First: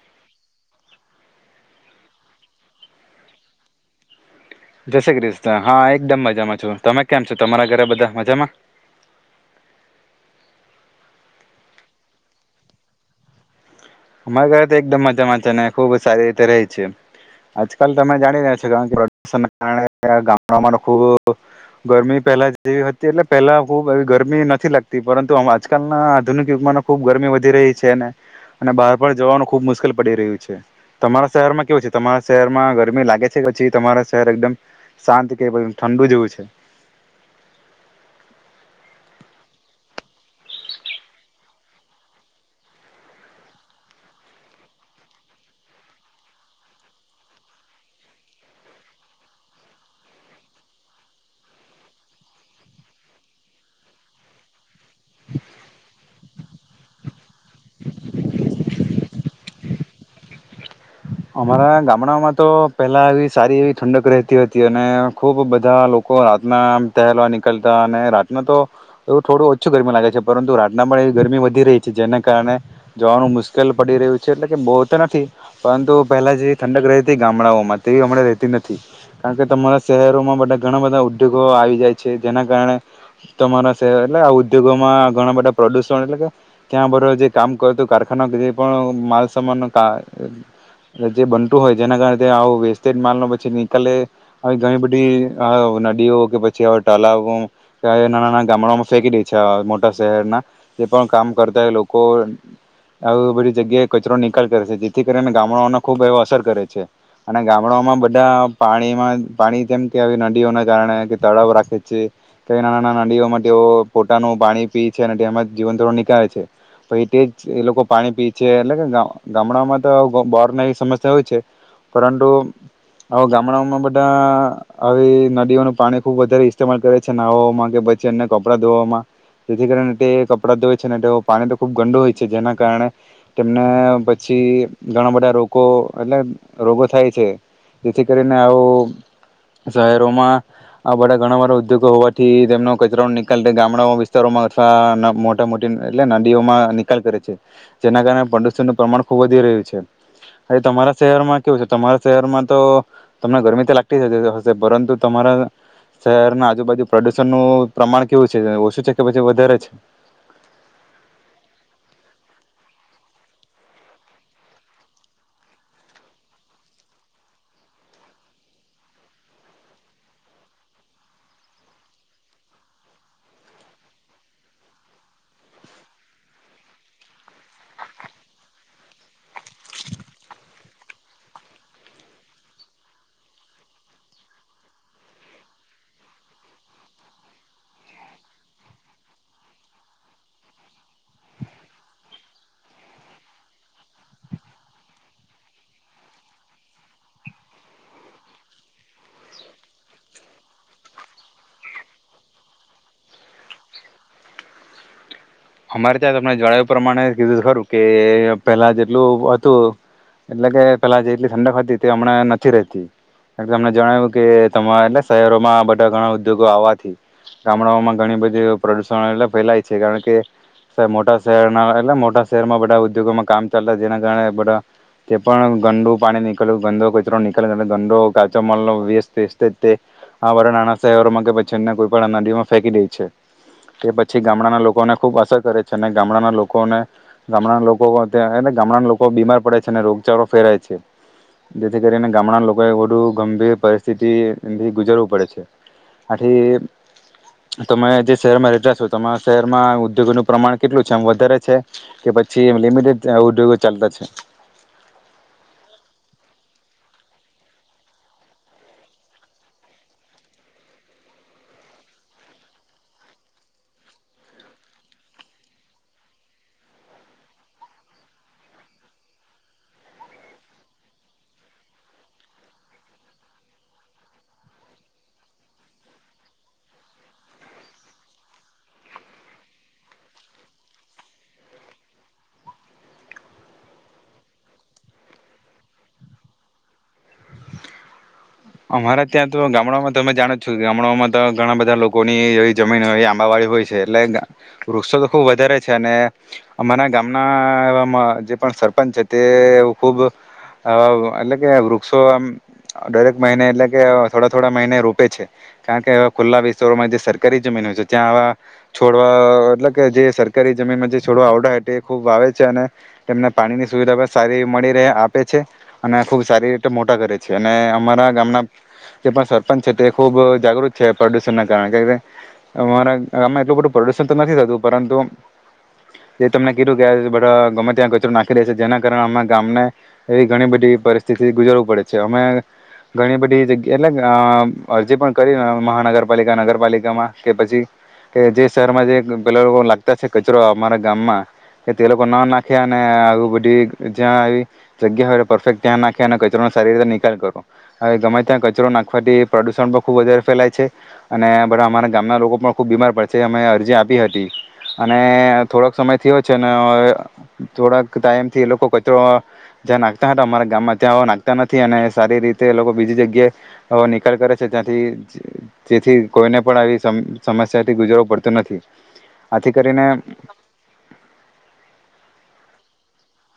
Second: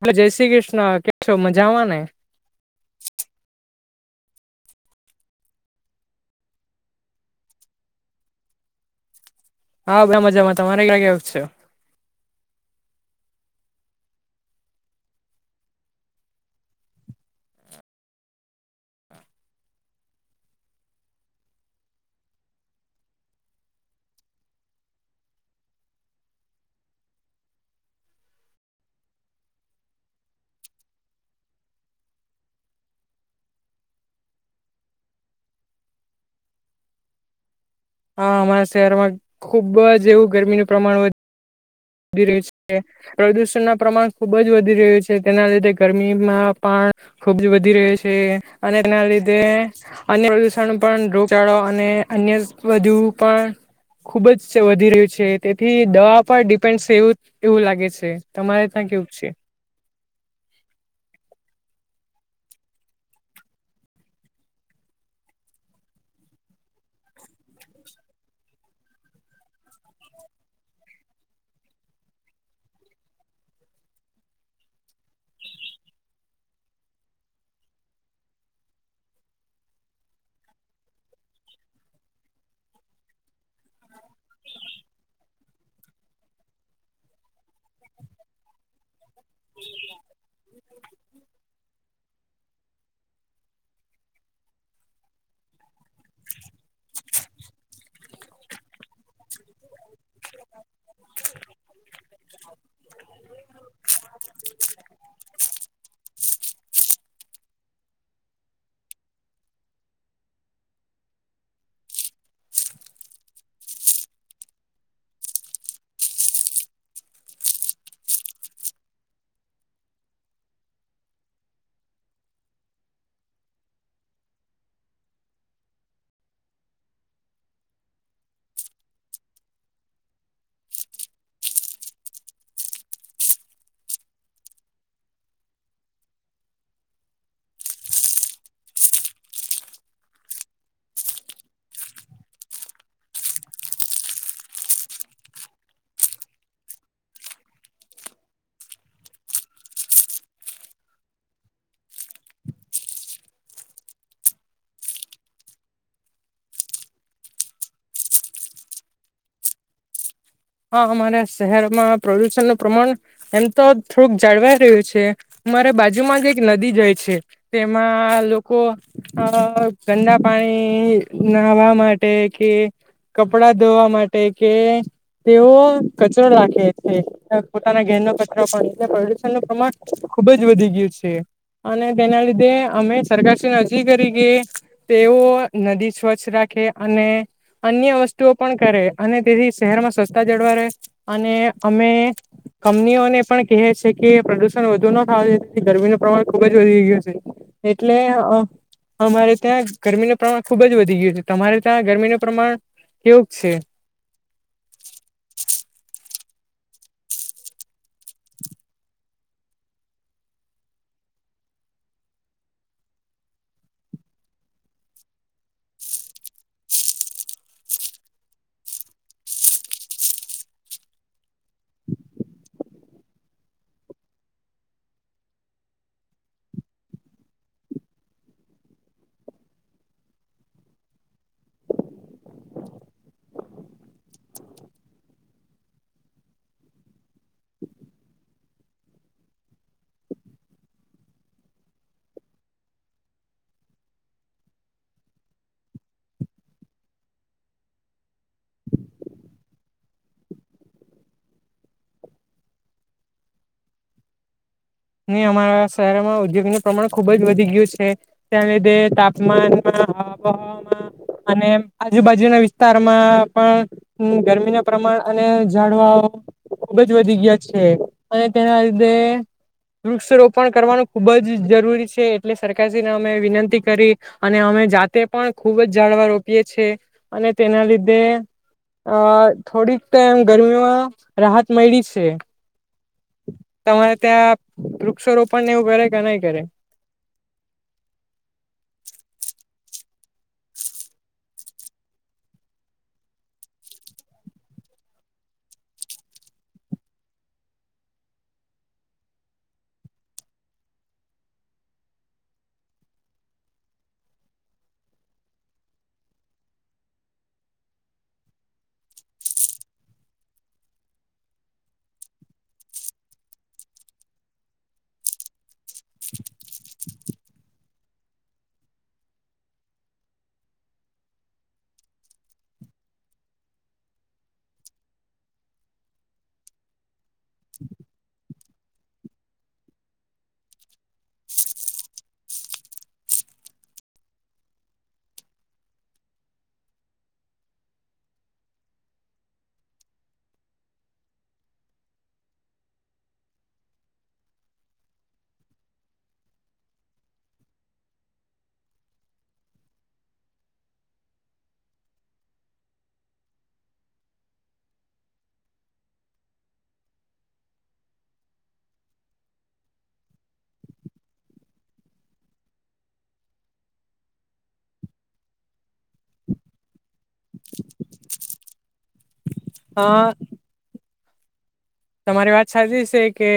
હવે જય શ્રી કૃષ્ણ કે છો મજામાં ને જય શ્રી કૃષ્ણ હા એકદમ મજામાં છું તમે કેમ છો તમારા ઘરે બધા મજામાં હા બધા મજામાં તમારે ક્યા કેવુ છે? અમારા ઘરે તો એકદમ મજામાં છે ને ખુબ સારી રીતે રહી છે આજકાલ તમે જાણી રહ્યા છો કારણ કેદણ કારણે ગામડા અમાં ખૂબ ગરમી પહેલા જેવી હતી એટલે પહેલા ખૂબ એ ગરમી નથી લાગતી પરંતુ આજકાલના આધુનિક યુગમાં ખૂબ ગરમી વધી રહી છે અને બહાર પણ જવાનું ખૂબ મુશ્કેલ પડી રહ્યું છે તમારા શહેરમાં કેવું છે તમારા શહેરમાં ગરમી લાગે છે કે પછી તમારા શહેર એકદમ શાંત કે પછ ઠંડુ જેવું છે હા અમારા શહેરમાં ખુબ જ એવું ગરમીનું પ્રમાણ વધ્યું પ્રદુષણના પ્રમાણ ખુબ જ વધી રહ્યું છે તેના લીધે [unintelligible] ખુબ જ વધી રહ્યું છે અને તેના લીધે અન્ય પ્રદુષણ પણ રોગચળો અને અન્ય બુ પણ ખુબ જ વધી રહ્યું છે તેથી દવા પર [inaudible] એવું એવું લાગે છે તમારે ત્યાં કેવું છે અમારા ગામડામાં તો પેલા એવી સારી એવી ઠંડક રહેતી હતી અને ખુબ બધા લોકો રાતના પહેલવા નીકળતા અને રાતના [unintelligible] થોડું ઓછું ગરમી લાગે છે પરંતુ રાતના પણ એવી ગરમી વધી રહી છે જેને કારણે જોવાનું મુશ્કેલ પડી રહ્યું છે એટલે કે બહ તો નથી પરંતુ પહેલા જે ઠંડક રહેતી ગામડાઓમાં તેવી હમણાં રહેતી નથી કારણ કે તમારા શહેરોમાં બા ઘણા બધા ઉદ્યોગો આવી જાય છે જેના કારણે તમારા શહેર એટલે આ ઉદ્યોગોમાં ઘણા બધા પ્રોડ્યુસન એટલે કે ત્યાં બરોબર જે કામ કરતું કારખાના જે પણ માલ મા ક જે બનતું હોય જેના કારણે આવું વેસ્ટેજ માલ ન પછી નીકાલ આવી ઘણી બધી હા નદીઓ કે પછી હવે ટાલા નાના નાના ગામડામાં ફેંકી દે છે મોટા શહેરના જે પણ કામ કરતા લોકો આવી બધી જગ્યાએ કચરો નિકાલ કરે છે જેથી કરી ગામડાઓને ખૂબ એવો અસર કરે છે અને ગામડાઓમાં બધા પાણીમાં પાણી જેમ કે આવી નદીઓના કારણે કે તળાવ રાખે છે કે ના નાના નદીઓમાં તેઓ પોતાનું પાણી પી છે અને તેમાં જીવન થોડું નીકળે છે તો એ તે જ એ લોકો પાણી પી છે એટલે કે ગામડામાં તો બોરની એવી સમસ્યા હોય છે પરંતુ આ ગામડાઓમાં બધા આવી નદીઓનું પાણી ખૂબ વધારે ઇસ્તેમાલ કરે છે નહવામાં કે પછી અ્ય કપડાં ધોવામાં જેથી કરી તે કપડાં ધોય છે તેઓ પાણી તો ખૂબ ગંડું હોય છે જેના કારણે તેમને પછી ઘણા બધા રોગ એટલે રોગો થાય છે જેથી કરીને આવું શહેરોમાં બધા ઘણા બધા ઉદ્યોગો હોવાથી તેમનો કચરો નિકાલ ગામડા વિસ્તારોમાં અથવા મોટા મોટી એટલે નદીઓમાં નિકાલ કરે છે જેના કારણે પ્રદુષણનું પ્રમાણ ખુબ વધી રહ્યું છે હ તમારા શહેરમાં કેવું છે તમારા શહેરમાં તો, તમને ગરમી તો લાગતી જ હ પરંતુ તમારા, શહેરના આજુબાજુ પ્રદુષણનું પ્રમાણ કેવું છે ઓછું છે કે પછી વધારે છે? હા અમારા શહેરમાં પ્રદુષણનું પ્રમાણ, એમ તો થોડુંક જાળવાઈ રહ્યું છે, અમારે બાજુમાં જ એક નદી જાય છે, તેમાં લોકો આ ગંદા પાણી નાહવા માટે કે, કપડા ધોવા માટે કે. તેઓ કચરો રાખે છે પોતાના ઘેરનો કચરો પણ પ્રદુષનનું પ્રમાણ, ખુબ જ વધી ગયું છે અને તેના લીધે અમે સરકાર શ્રીને અરજી કરી કે, તેઓ નદી સ્વચ્છ રાખે અને અન્ય વસ્તુઓ પણ કરે અને તેથી શહેરમાં સ્વચ સતા જળવારે, અને અમે કંપનીઓને પણ કહે છે કે પ્રદુષણ વધુ ન થાયથી ગરમીનું ખુબ જ વધી ગયું છે એટલે અમારે ત્યાં ગરમીનું પ્રમાણ ખુબ જ વધી ગયું છે તમારે ત્યાં ગરમીનું પ્રમાણ કેવુંગ છે? અમારે અ તમને જણાવ્યું પ્રમાણે કીધું ખરું કે પેલા જેટલું હતું, એટલે કે પેલા જેટલી ઠંડક હતી તે હમણાં નથી રતી, એ તમને જણાવ્યું કે તમારે એટલે શહેરોમાં બધા ઘણા ઉદ્યોગો આવવાથી, ગામડાઓમાં ઘણી બધી પ્રદુષણ એટલે ફેલાય છે કારણ કે. સાબ મોટા શહેરના એટલે મોટા શહેરમાં બધા ઉદ્યોગોમાં કામ ચાલતા જેના કારણે બધા, જે પણ ગંડુ પાણી નીકળ્યું ગંદો કચરો નીકળ્યો ગંડો કાચો મલ ન વેસ્ત વ તે, આ નાના શહેરોમાં કે પછી પણ નદીઓમાં ફેંકી દઈ છે, કે પછી ગામડાના લોકો ખુબ અસર કરે છે અને ગામડાના લોકોને. ગામડા લોકો ત્યા એ ગામડાના લોકો બીમાર પડે છે અને રોગચાળો ફેરાય છે, જેથી કરીને ગામડાના લોકોએ વધુ ગંભીર પરિસ્થિતિથી ગુજરવું પડે છે, આથી તમે જે શહેરમાં રહેતા છો તમા શહેરમાં ઉદ્યોગનું પ્રમાણ કેટલું છે એમ વધારે છે, કે પછી એ લિમિટેડ ઉદ્યોગો ચાલતા છે? અમારા શહેરમાં ઉદ્યોગ નું પ્રમાણ ખુબ જ વધી ગયું છે, તેના લીધે તાપમાનમાં આહવામાં, અને આજુબાજુના વિસ્તારમાં પણ, ગરમી ના પ્રમાણ અને જાડવાઓ ખુબ જ વધી ગયા છે, અને તેના લીધે વૃક્ષ રોપણ કરવાનું ખૂબ જ જરૂરી છે એટલે સરકારશ્રીને અમે વિનંતી, કરી અને અમે જાતે પણ ખૂબ જ જાળવા રોપીએ છે, છેએ અને તેના લીધે અ થોડીક એમ ગરમીમાં રાહત મળી છે. તમારે ત્યાં વૃક્ષ રોપણને એવું કરે કે નહી કરે? અમારા ત્યાં તો ગામ ગામડામાં તમે જાણો છો ગામડામાં તો ઘણા બધા લોકોની એ જમીન હોય એ આંબાવાળી હોય છે એટલે, વૃક્ષો તો ખુબ વધારે છે અને, અમારા ગામના જે પણ સરપંચ છે તે ખુબ, એટલે કે વૃક્ષો આરેક મહિ એટલે કે થોડા થોડા મહિને રોપે છે, કારણ કેવા ખુલ્લા વિસ્તારોમાં જે સરકારી જમીન હોય છે ત્યાં, આવા છોડવા એટલે કે જે સરકારી જમીનમાં જે છોડવા આવડા એ ખૂબ વાવે છે અને, તેમને પાણીની સુવિધા પણ સારી મળી રહે આપે છે, અને ખુબ સારી રીતે મોટા કરે છે અને અમારા ગામના, સરપંચ છે તે ખુબ જાગૃત છે પ્રદુષણ ના કારણે અમારા ગામમાં એટલું બધું પ્રદુષણ તો નથી થતું, પરંતુ જે તમને કીધું કે બધા ગમે ત્યાં કચરો નાખી રહે છે જેના કારણે અ ગામને, એવી ઘણી બધી પરિસ્થિતિ ગુજરવું પડે છે અમે. ઘણી બધી જગ્યા એટલે અરજી પણ કરી મહાનગરપાલિકા નગરપાલિકામાં કે પછી, કે જે શહેરમાં જે પેલા લાગતા છે કચરો અમારા ગામમાં, કે તે લોકો ના નાખ્યા અને આવી બધી જ્યાં આવી જગ્યા, હોય પરફેક્ટ ત્યાં નાખ્યા અને કચરોનો સારી રીતે નિકાલ કરો. હવે ગમે ત્યાં કચરો નાખવાથી પ્રદુષણ પણ ખુબ વધારે ફેલાય છે, અને બધા અમારા ગામના લોકો પણ ખુબ બીમાર પડશે અમે અરજી આપી હતી, અને થોડોક સમય થયો છે ને થોડાક ટાઈમથી એ લોકો કચરો, જ્યાં નાખતા હતા અમારા ગામમાં ત્યાં નાખતા નથી અને સારી રીતે તો એ લોકો બીજી જગ્યા નિકાલ કરે છે ત્યાંથી જેથી કોઈને પણ આવી સમસ્યાથી ગુજરવું પડતું નથી હ આથી કરીને હા તમારી વાત સાચી છે કે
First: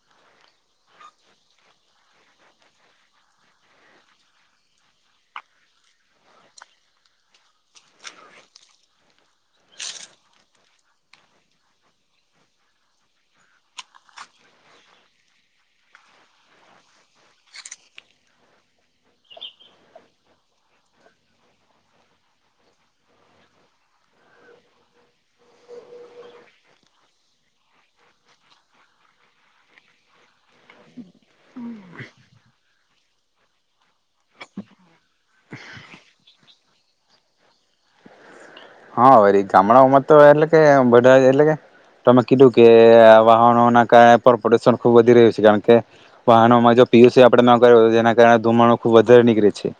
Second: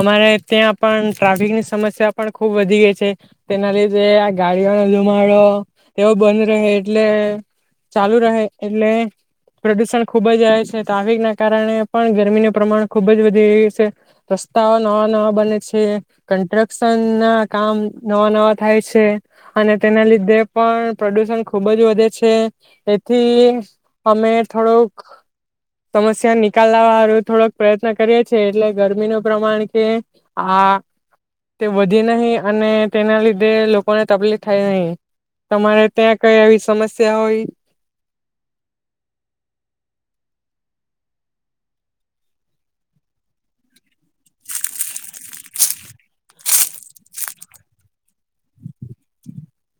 અમારે ત્યાં પણ ટ્રાફિકની સમસ્યા પણ ખુબ વધી ગઈ છે તેના લીધે આ ગાડીઓનો ધુમાડો એવો બંધ રહે એટલે ચાલુ રહે એટલે પ્રદુષણ ખુબ જ આવે છે ટ્રાફિક ના કારણે પણ ગરમીને પ્રમાણ ખૂબ જ વધી રહ્યું છે રસ્તાઓ નવા નવા બને છે કન્સ્ટ્રક્શન ના કામ નવા નવા થાય છે અને તેના લીધે પણ પ્રદુષણ ખુબ જ વધે છે એથી અમે થોડોક સમસ્યા નિકાલવાળું થોડક પ્રયત્ન કરીએ છેીએ એટલે ગરમીનું પ્રમાણ કે આ તે વધી નહીિ અને તેના લીધે લોકોને તકલીફ થાય નહી તમારે ત્યાં કઈ એવી સમસ્યા હોય હારી ગામડાઓમાં તો એટલે કે બધા એટલે કે તમે કીધું કે વાહનોના કારણે પણ પ્રદુષણ ખુબ વધી રહ્યું છે કારણ કે વાહનોમાં જો પીયુસી આપણે ન કર તો જેના કારણે ધુમાણ ખુબ વધારે નીકળે છે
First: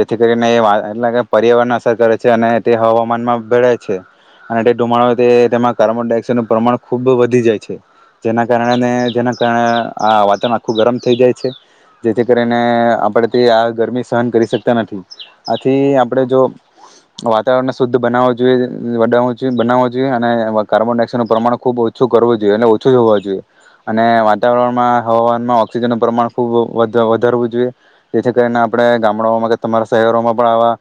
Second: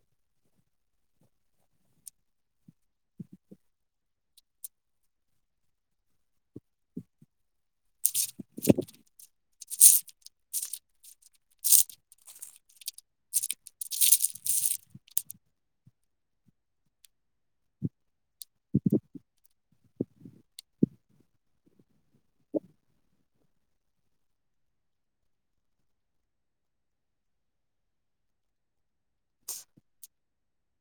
જેથી કરીને એટલે પર્યાવરણ અસર કરે છે અને તે હવામાનમાં ભળે છે અને તે ધુમાડય તે તેમાં કાર્બન ડાયોક્સાઇડ નું પ્રમાણ ખુબ વધી જાય છે જેના કારણે જેના આ વાતાવરણ આખું ગરમ થઈ જાય છે જેથી કરીને આપણે તે આ ગરમી સહન કરી શકતા નથી આથી આપણે જો વાતાવરણને શુદ્ધ બનાવ જોએ જોઈએ બનાવું જોઈએ અને કાર્બન ડાયોક્સાઇડનુંું પ્રમાણ ખૂબ ઓછું કરવું જોઈએ એટલે ઓછું હોવું જોઈએ અને વાતાવરણમાં હવામાનમાં ઓક્સિજનનું પ્રમાણ ખુબ વધારવું જોઈએ જેથી કરીને આપણે ગામડાઓમાં કે તમારા શહેરોમાં પણ આવા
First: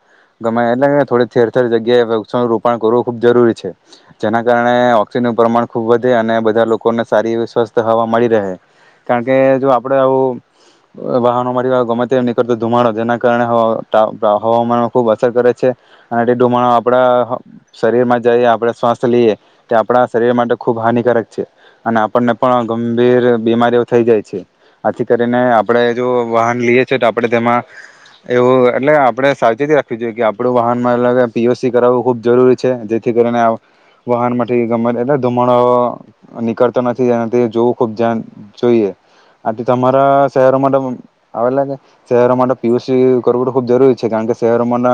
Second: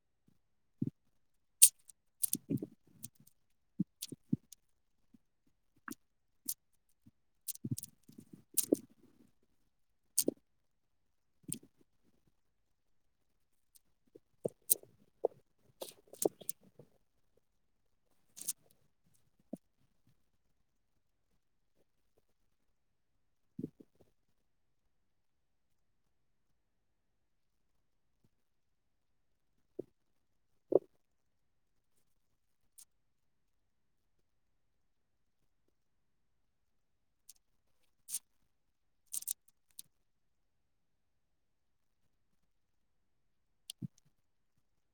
ગમે એટલે થોડી થેર જગ્યાએ રણ કરવું ખૂબ જરૂરી છે જેના કારણે ઓક્સિજનનું પ્રમાણ ખુબ વધે અને બધા લોકોને સારી સ્વસ્થ હવા મળી રહે કારણકે જો આપડે આવું વાહનો ગમે તે નીકળતો ધુમાડો જેના કારણે હવામાન ખુબ અસર કરે છે અને તે ધુમાડો આપણા શરીરમાં જઈએ આપણે સ્વાસ્થ લઈએ તે આપણા શરીર માટે ખૂબ હાનિકારક છે અને આપણને પણ ગંભીર બીમારીઓ થઈ જાય છે આથી કરીને આપણે જો વાહન લઈએ છે તો આપણે તેમાં એવું એટલે આપણે સાવચેતી રાખવી જોઈએ કે આપડું વાહનમાં અલગ પી કરવું ખુબ જરૂરી છે જેથી કરીને વાહન માંથી ગમે એટ ધુમાડા નીકળતો નથીના જોવું ખુબ જોઈએ આથી તમારા શહેરો માટે આવે એટ શહેરો માટે પીયુસી કરવું ખુબ જરૂરી છે કારણ કે શહેરોમાં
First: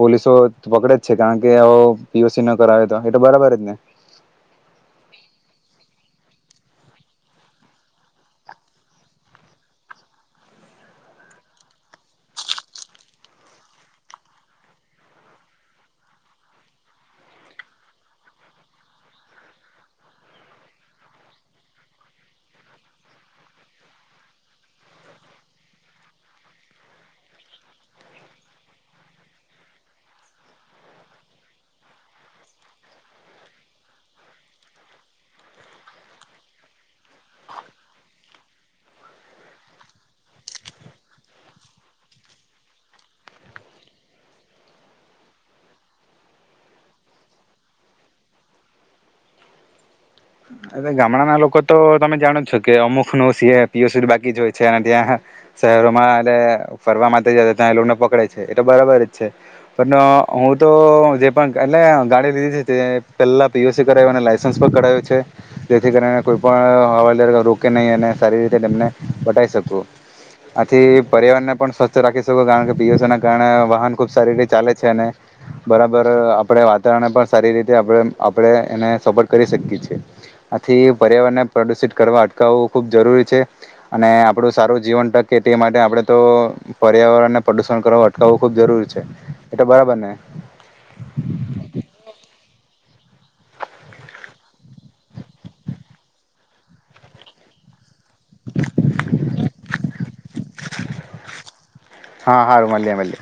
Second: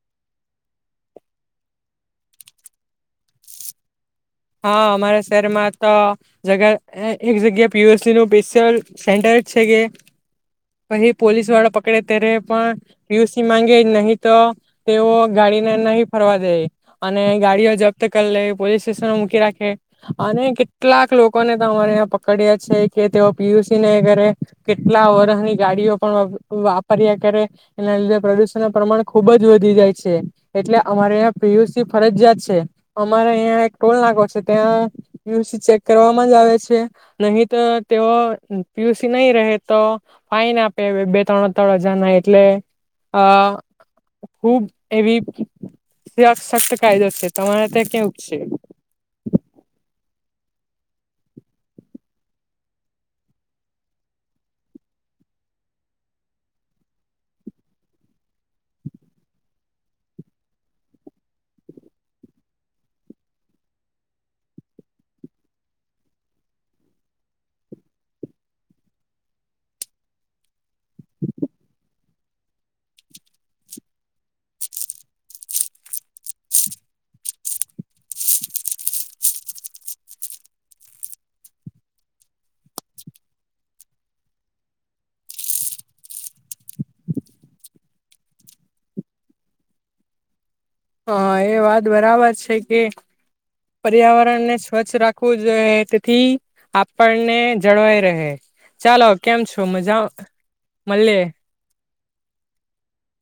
પોલીસો પકડે જ છે કારણ કે આવો પીયુસી ન કરાવે તો એ તો બરાબર જ ને હા અમારા શહેરમાં તો જગ એક જગ્યા પીુસ નું સ્પેશિયલ સેન્ટર જ છે કે પ પોલીસ વાળા પકડે ત્યારે પણ પીયુસી માંગે નહી તો તેઓ ગાડીને નહી ફરવા દે અને ગાડીઓ જપ્ત કરી લે પોલીસ સ્ટેશન મૂકી રાખે અને કેટલાક લોકોને અરે પકડ્યા છે કે તેઓ પીયુસી નહી કરે કેટલા વરહની ગાડીઓ પણ વાપર્યા કરે એના લીધે પ્રદુષણ ના પ્રમાણ ખુબ જ વધી જાય છે એટલે અમારેં પીયુસી ફરજિયાત છે અમારે અહં એક ટોલ નાકો છે ત્યાં પીયુસી ચેક કરવામાં જ આવે છે નહી તો તેઓ પીયુસી નહી રહે તો ફાઈન આપે બે ત્રણ ત્રણ હજાર ના એટલે અ ખુબ એવી સખત કાયદો છે તમારે ત્યાં કેવ છે અ ગામડાના લોકો તો તમે જાણો જ છો કે અમુક નો સી પીઓસી બાકી જ હોય છે અને ત્યાં શહેરોમાં એટ ફરવા માટે જાય ત્યાં એ લોકોને પકડે છે એ તો બરાબર જ છે પણ હું તો જે પણ એટલે ગાડી લીધી છે તે પેલા પીઓસી કરાવું અને લાયસન્સ પણ કરાવું છે જેથી કરીને કોઈ પણ હવા રોકે નહી, અને સારી રીતે એને વટાઈ શકું. આથી, પર્યાવરણને પણ સ્વસ્થ રાખી શકુ. કારણ કે, પીયુસીને કારણે વાહન ખુબ સારી રીતે ચાલે છે. અને બરાબર. ર આપડે વાતાવરણ પણ, સારી રીતે આપડે, આપડે એને સપોર્ટ કરી શકીએ છે. આથી, પર્યાવરણને પ્રદુષિત કરવા અટકાવવું ખુબ જરૂરી છે અને આપડું સારું જીવન ટકે તે માટે આપડે તો પર્યાવરણને પ્રદુષણ કરવા અટકાવવું ખુબ જરૂરી છે, એટલે બરાબર ને હા, એ વાત બરાબર છે કે પર્યાવરણ ને સ્વચ્છ રાખવું જોઈએ, તેથી, આપણને જળવાઈ રેહ. હ, ચાલો, કેમ છો, મજા મલીયે. હા, હારૂ મલીએ મલીએ.